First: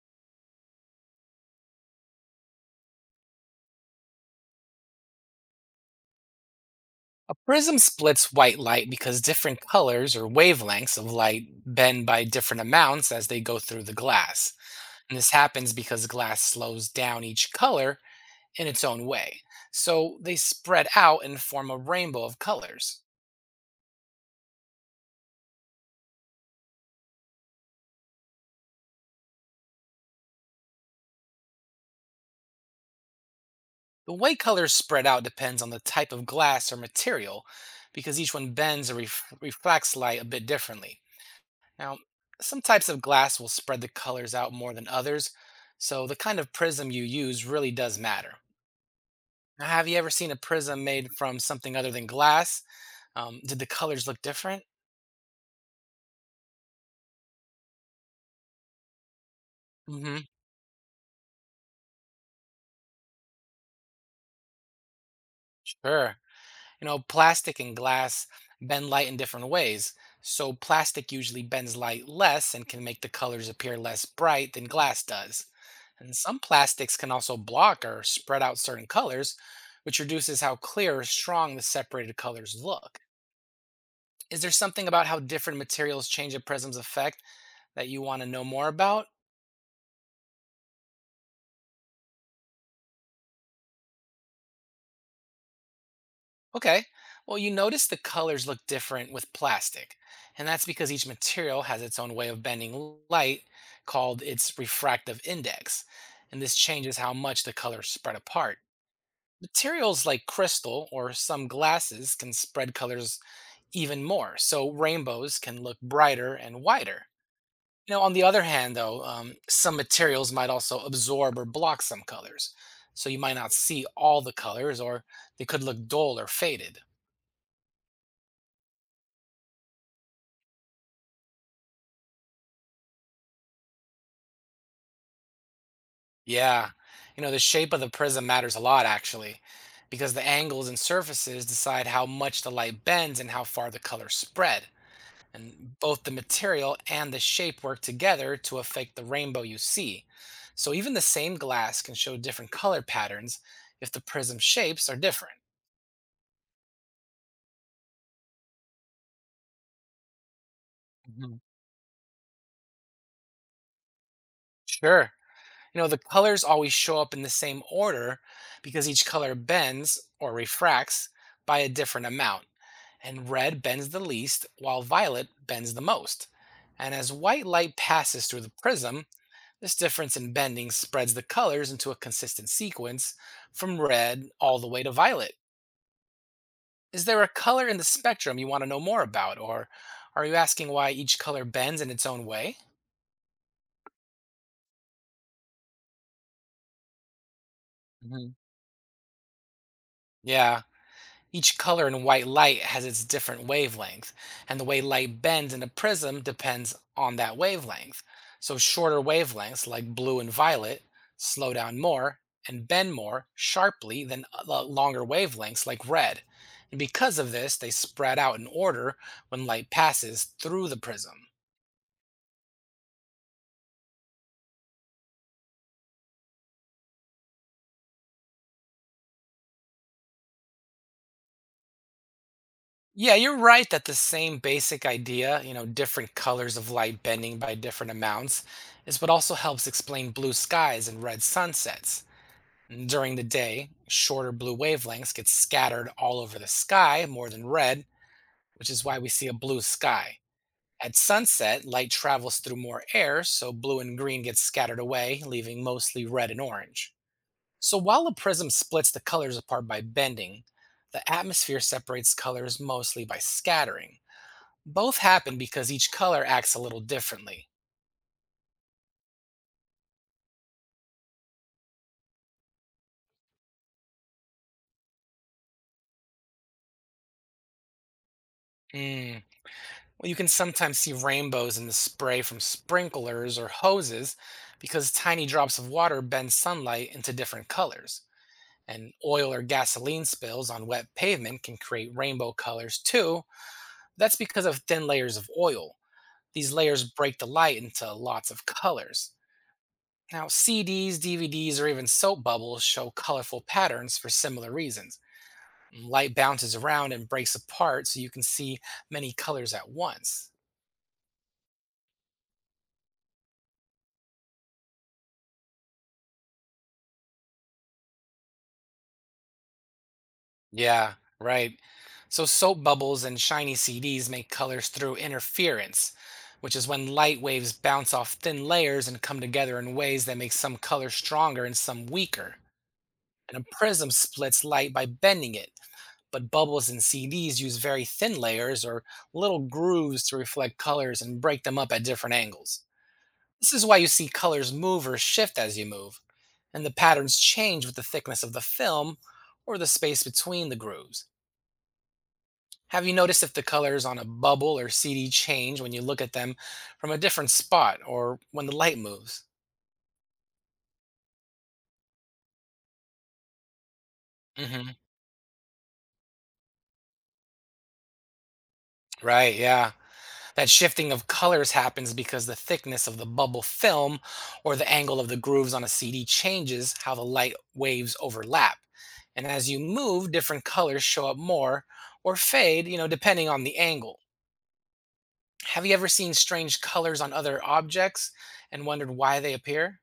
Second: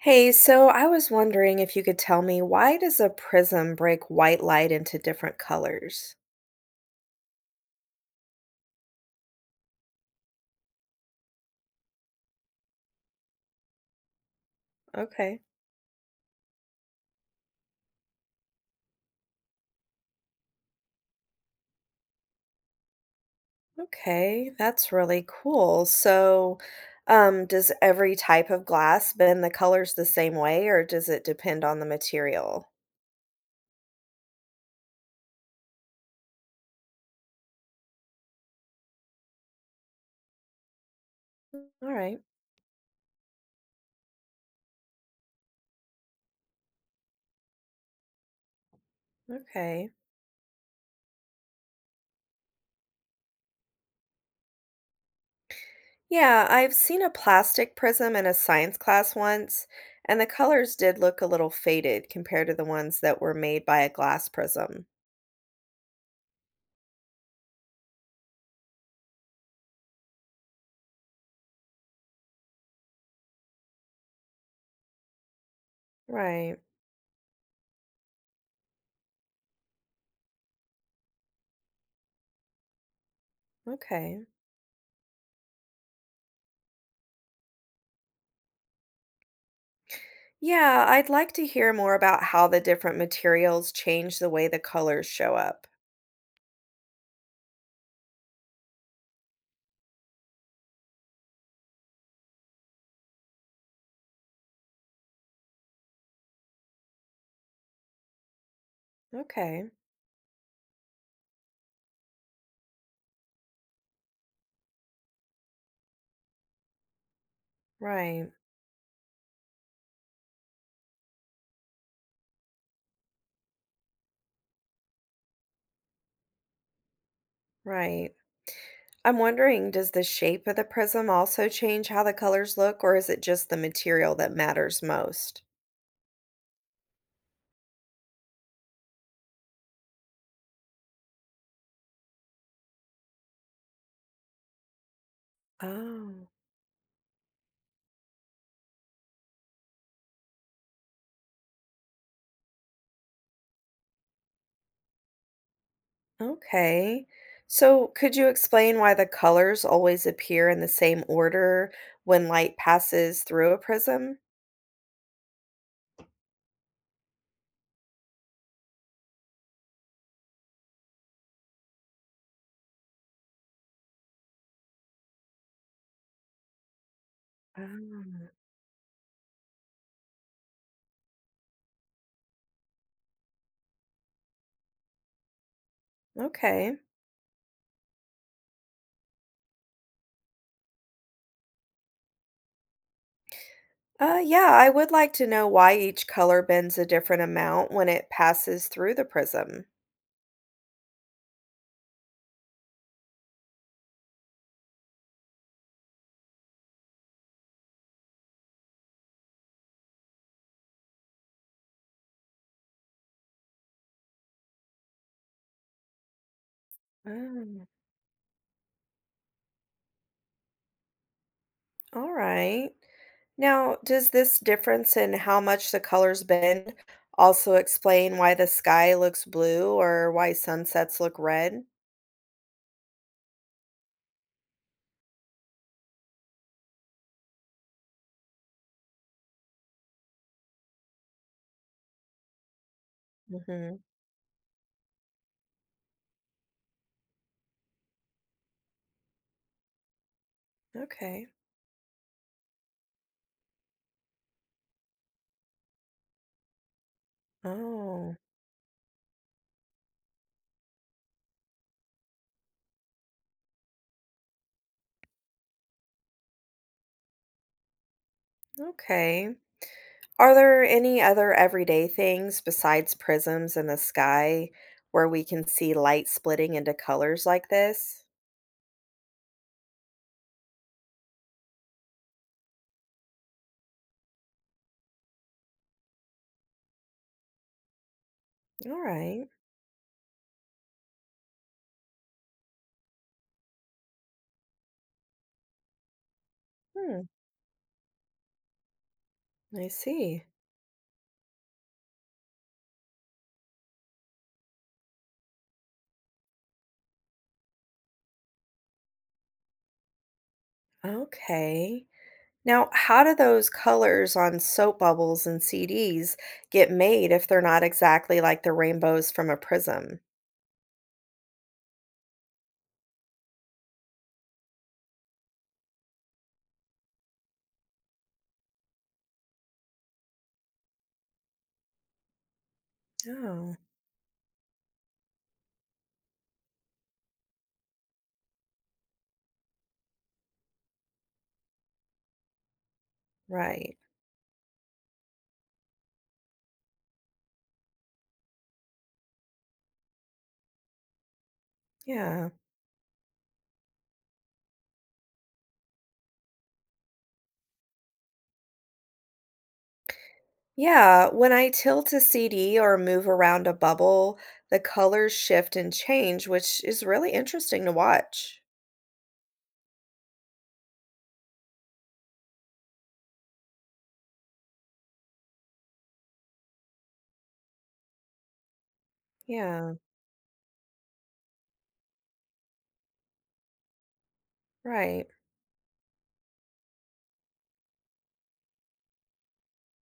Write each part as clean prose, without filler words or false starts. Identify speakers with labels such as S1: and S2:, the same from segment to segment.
S1: Hey, so I was wondering if you could tell me why does a prism break white light into different colors?
S2: A prism splits white light because different colors or wavelengths of light bend by different amounts as they go through the glass. And this
S1: Okay.
S2: happens because glass slows down each color in its own way. So they spread out and form a rainbow of colors.
S1: Okay, that's really cool. Does every type of glass bend the colors the same way, or does it depend on the material?
S2: The way colors spread out depends on the type of glass or material because each one bends or reflects light a bit differently.
S1: All
S2: Now,
S1: right.
S2: some types of glass will spread the colors out more than others, so the kind of prism you use really does matter. Now, have
S1: Okay.
S2: you ever seen a prism made from something other than glass? Did the colors look different?
S1: Yeah, I've seen a plastic prism in a science class once, and the
S2: Hmm.
S1: colors did look a little faded compared to the ones that were made by a glass prism.
S2: Sure. Plastic and glass bend light in different ways. So, plastic usually bends light less and can make the colors appear less bright than glass does. And some
S1: Right.
S2: plastics can also block or spread out certain colors, which reduces how clear or strong the separated colors look.
S1: Okay.
S2: Is there something about how different materials change a prism's effect that you want to know more about?
S1: Yeah, I'd like to hear more about how the different materials change the way the colors show up.
S2: Okay. Well, you notice the colors look different with plastic, and that's because each material has its own way of bending light called its refractive index, and this changes how much the colors spread apart.
S1: Okay,
S2: Materials like crystal or some glasses can spread colors even more, so rainbows can look brighter and wider. On the
S1: right,
S2: other hand, though, some materials might also absorb or block some colors, so you might not see all the colors, or they could look dull or faded.
S1: right. I'm wondering, does the shape of the prism also change how the colors look, or is it just the material that matters most?
S2: Yeah. The shape of the prism matters a lot, actually, because the angles and surfaces decide how much the light bends and how far the colors spread. And both the
S1: Oh,
S2: material and the shape work together to affect the rainbow you see. So even the same glass can show different color patterns if the prism shapes are different.
S1: okay. So, could you explain why the colors always appear in the same
S2: Mhm.
S1: order when light passes through a prism?
S2: Sure. The colors always show up in the same order because each color bends or refracts by a different amount. And red bends the least, while violet bends the most. And as white light passes
S1: Oh,
S2: through the prism, this difference in bending spreads the colors into a consistent sequence from red all the way to violet.
S1: okay.
S2: Is there a color in the spectrum you want to know more about, or are you asking why each color bends in its own way?
S1: Yeah, I would like to know why each color bends a different amount when it
S2: Mhm.
S1: passes through the prism.
S2: Yeah, each color in white light has its different wavelength, and the way light bends in a prism depends on that wavelength. So, shorter wavelengths like blue and violet slow down more and bend more sharply than longer wavelengths like red. And because of this,
S1: Mm,
S2: they spread out in order when light passes through the prism.
S1: all right. Now, does this difference in how much the colors bend also explain why the sky looks blue or why sunsets look red?
S2: Yeah, you're right that the same basic idea, different colors of light bending by different amounts, is what also helps explain blue skies and red sunsets. During the day,
S1: Hmm.
S2: shorter blue wavelengths get scattered all over the sky more than red, which is why we see a blue sky. At
S1: Okay.
S2: sunset, light travels through more air, so blue and green get scattered away, leaving mostly red and orange. So while a
S1: Oh,
S2: prism splits the colors apart by bending, the atmosphere separates colors mostly by scattering. Both happen because each color acts a little differently.
S1: okay. Are there any other everyday things besides prisms in the sky where we can see light splitting into colors like this?
S2: Hmm. Well, you can sometimes see rainbows in the spray from sprinklers or hoses because tiny drops of water bend sunlight into different colors.
S1: All
S2: And
S1: right.
S2: oil or gasoline spills on wet pavement can create rainbow colors too. That's because of thin layers of oil. These layers
S1: Hmm.
S2: break the light into lots of colors.
S1: I see.
S2: Now, CDs, DVDs, or even soap bubbles show colorful patterns for similar reasons. Light bounces around and breaks apart so you can see many colors at once.
S1: Okay. Now, how do those colors on soap bubbles and CDs get made if they're not exactly like the rainbows from a prism?
S2: Yeah, right. So soap bubbles and shiny CDs make colors through interference, which is when light waves bounce off thin layers and come together in ways that make some colors stronger and some weaker. And a
S1: Oh,
S2: prism splits light by bending it but bubbles in CDs use very thin layers or little grooves to reflect colors and break them up at different angles. This is why
S1: right.
S2: you see colors move or shift as you move, and the patterns change with the thickness of the film or the space between the grooves.
S1: Yeah.
S2: Have you noticed if the colors on a bubble or CD change when you look at them from a different spot or when the light moves?
S1: Yeah. When I tilt a CD or move around a bubble, the
S2: Hmm.
S1: colors shift and change, which is really interesting to watch.
S2: Right, yeah. That shifting of colors happens because the thickness of the bubble film or the angle of the grooves on a CD changes how the light waves overlap. And as you
S1: Yeah,
S2: move, different colors show up more or fade, depending on the angle.
S1: right.
S2: Have you ever seen strange colors on other objects and wondered why they appear?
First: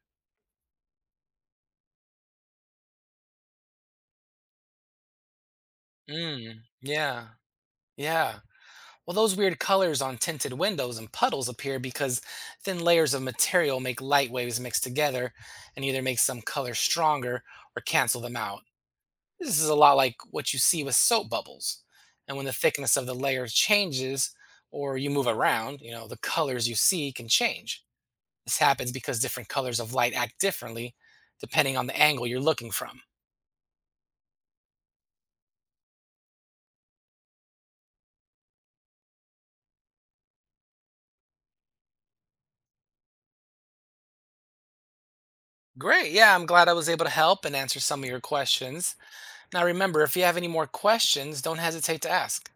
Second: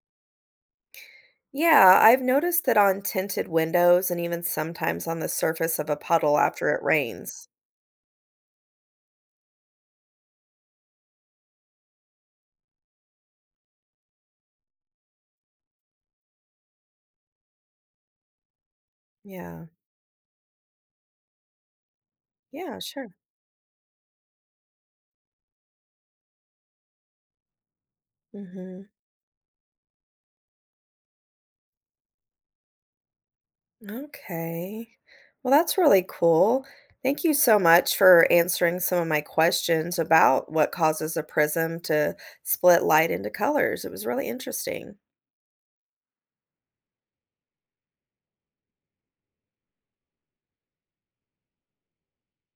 S1: Yeah, I've noticed that on tinted windows and even sometimes on the surface of a puddle
S2: Mm,
S1: after it
S2: yeah,
S1: rains.
S2: yeah. Well, those weird colors on tinted windows and puddles appear because thin layers of material make light waves mix together and either make some colors stronger or cancel them out. This is
S1: Yeah.
S2: a lot like what you see with soap bubbles. And when the
S1: Yeah,
S2: thickness of the
S1: sure.
S2: layer changes or you move around, the colors you see can change. This
S1: Mhm.
S2: happens because different colors of light act differently depending on the angle you're looking from.
S1: Okay. Well, that's really cool. Thank you so much for answering some of my questions about what causes a prism to split light into colors. It was really interesting.
S2: Great. Yeah, I'm glad I was able to help and answer some of your questions. Now, remember, if you have any more questions, don't hesitate to ask.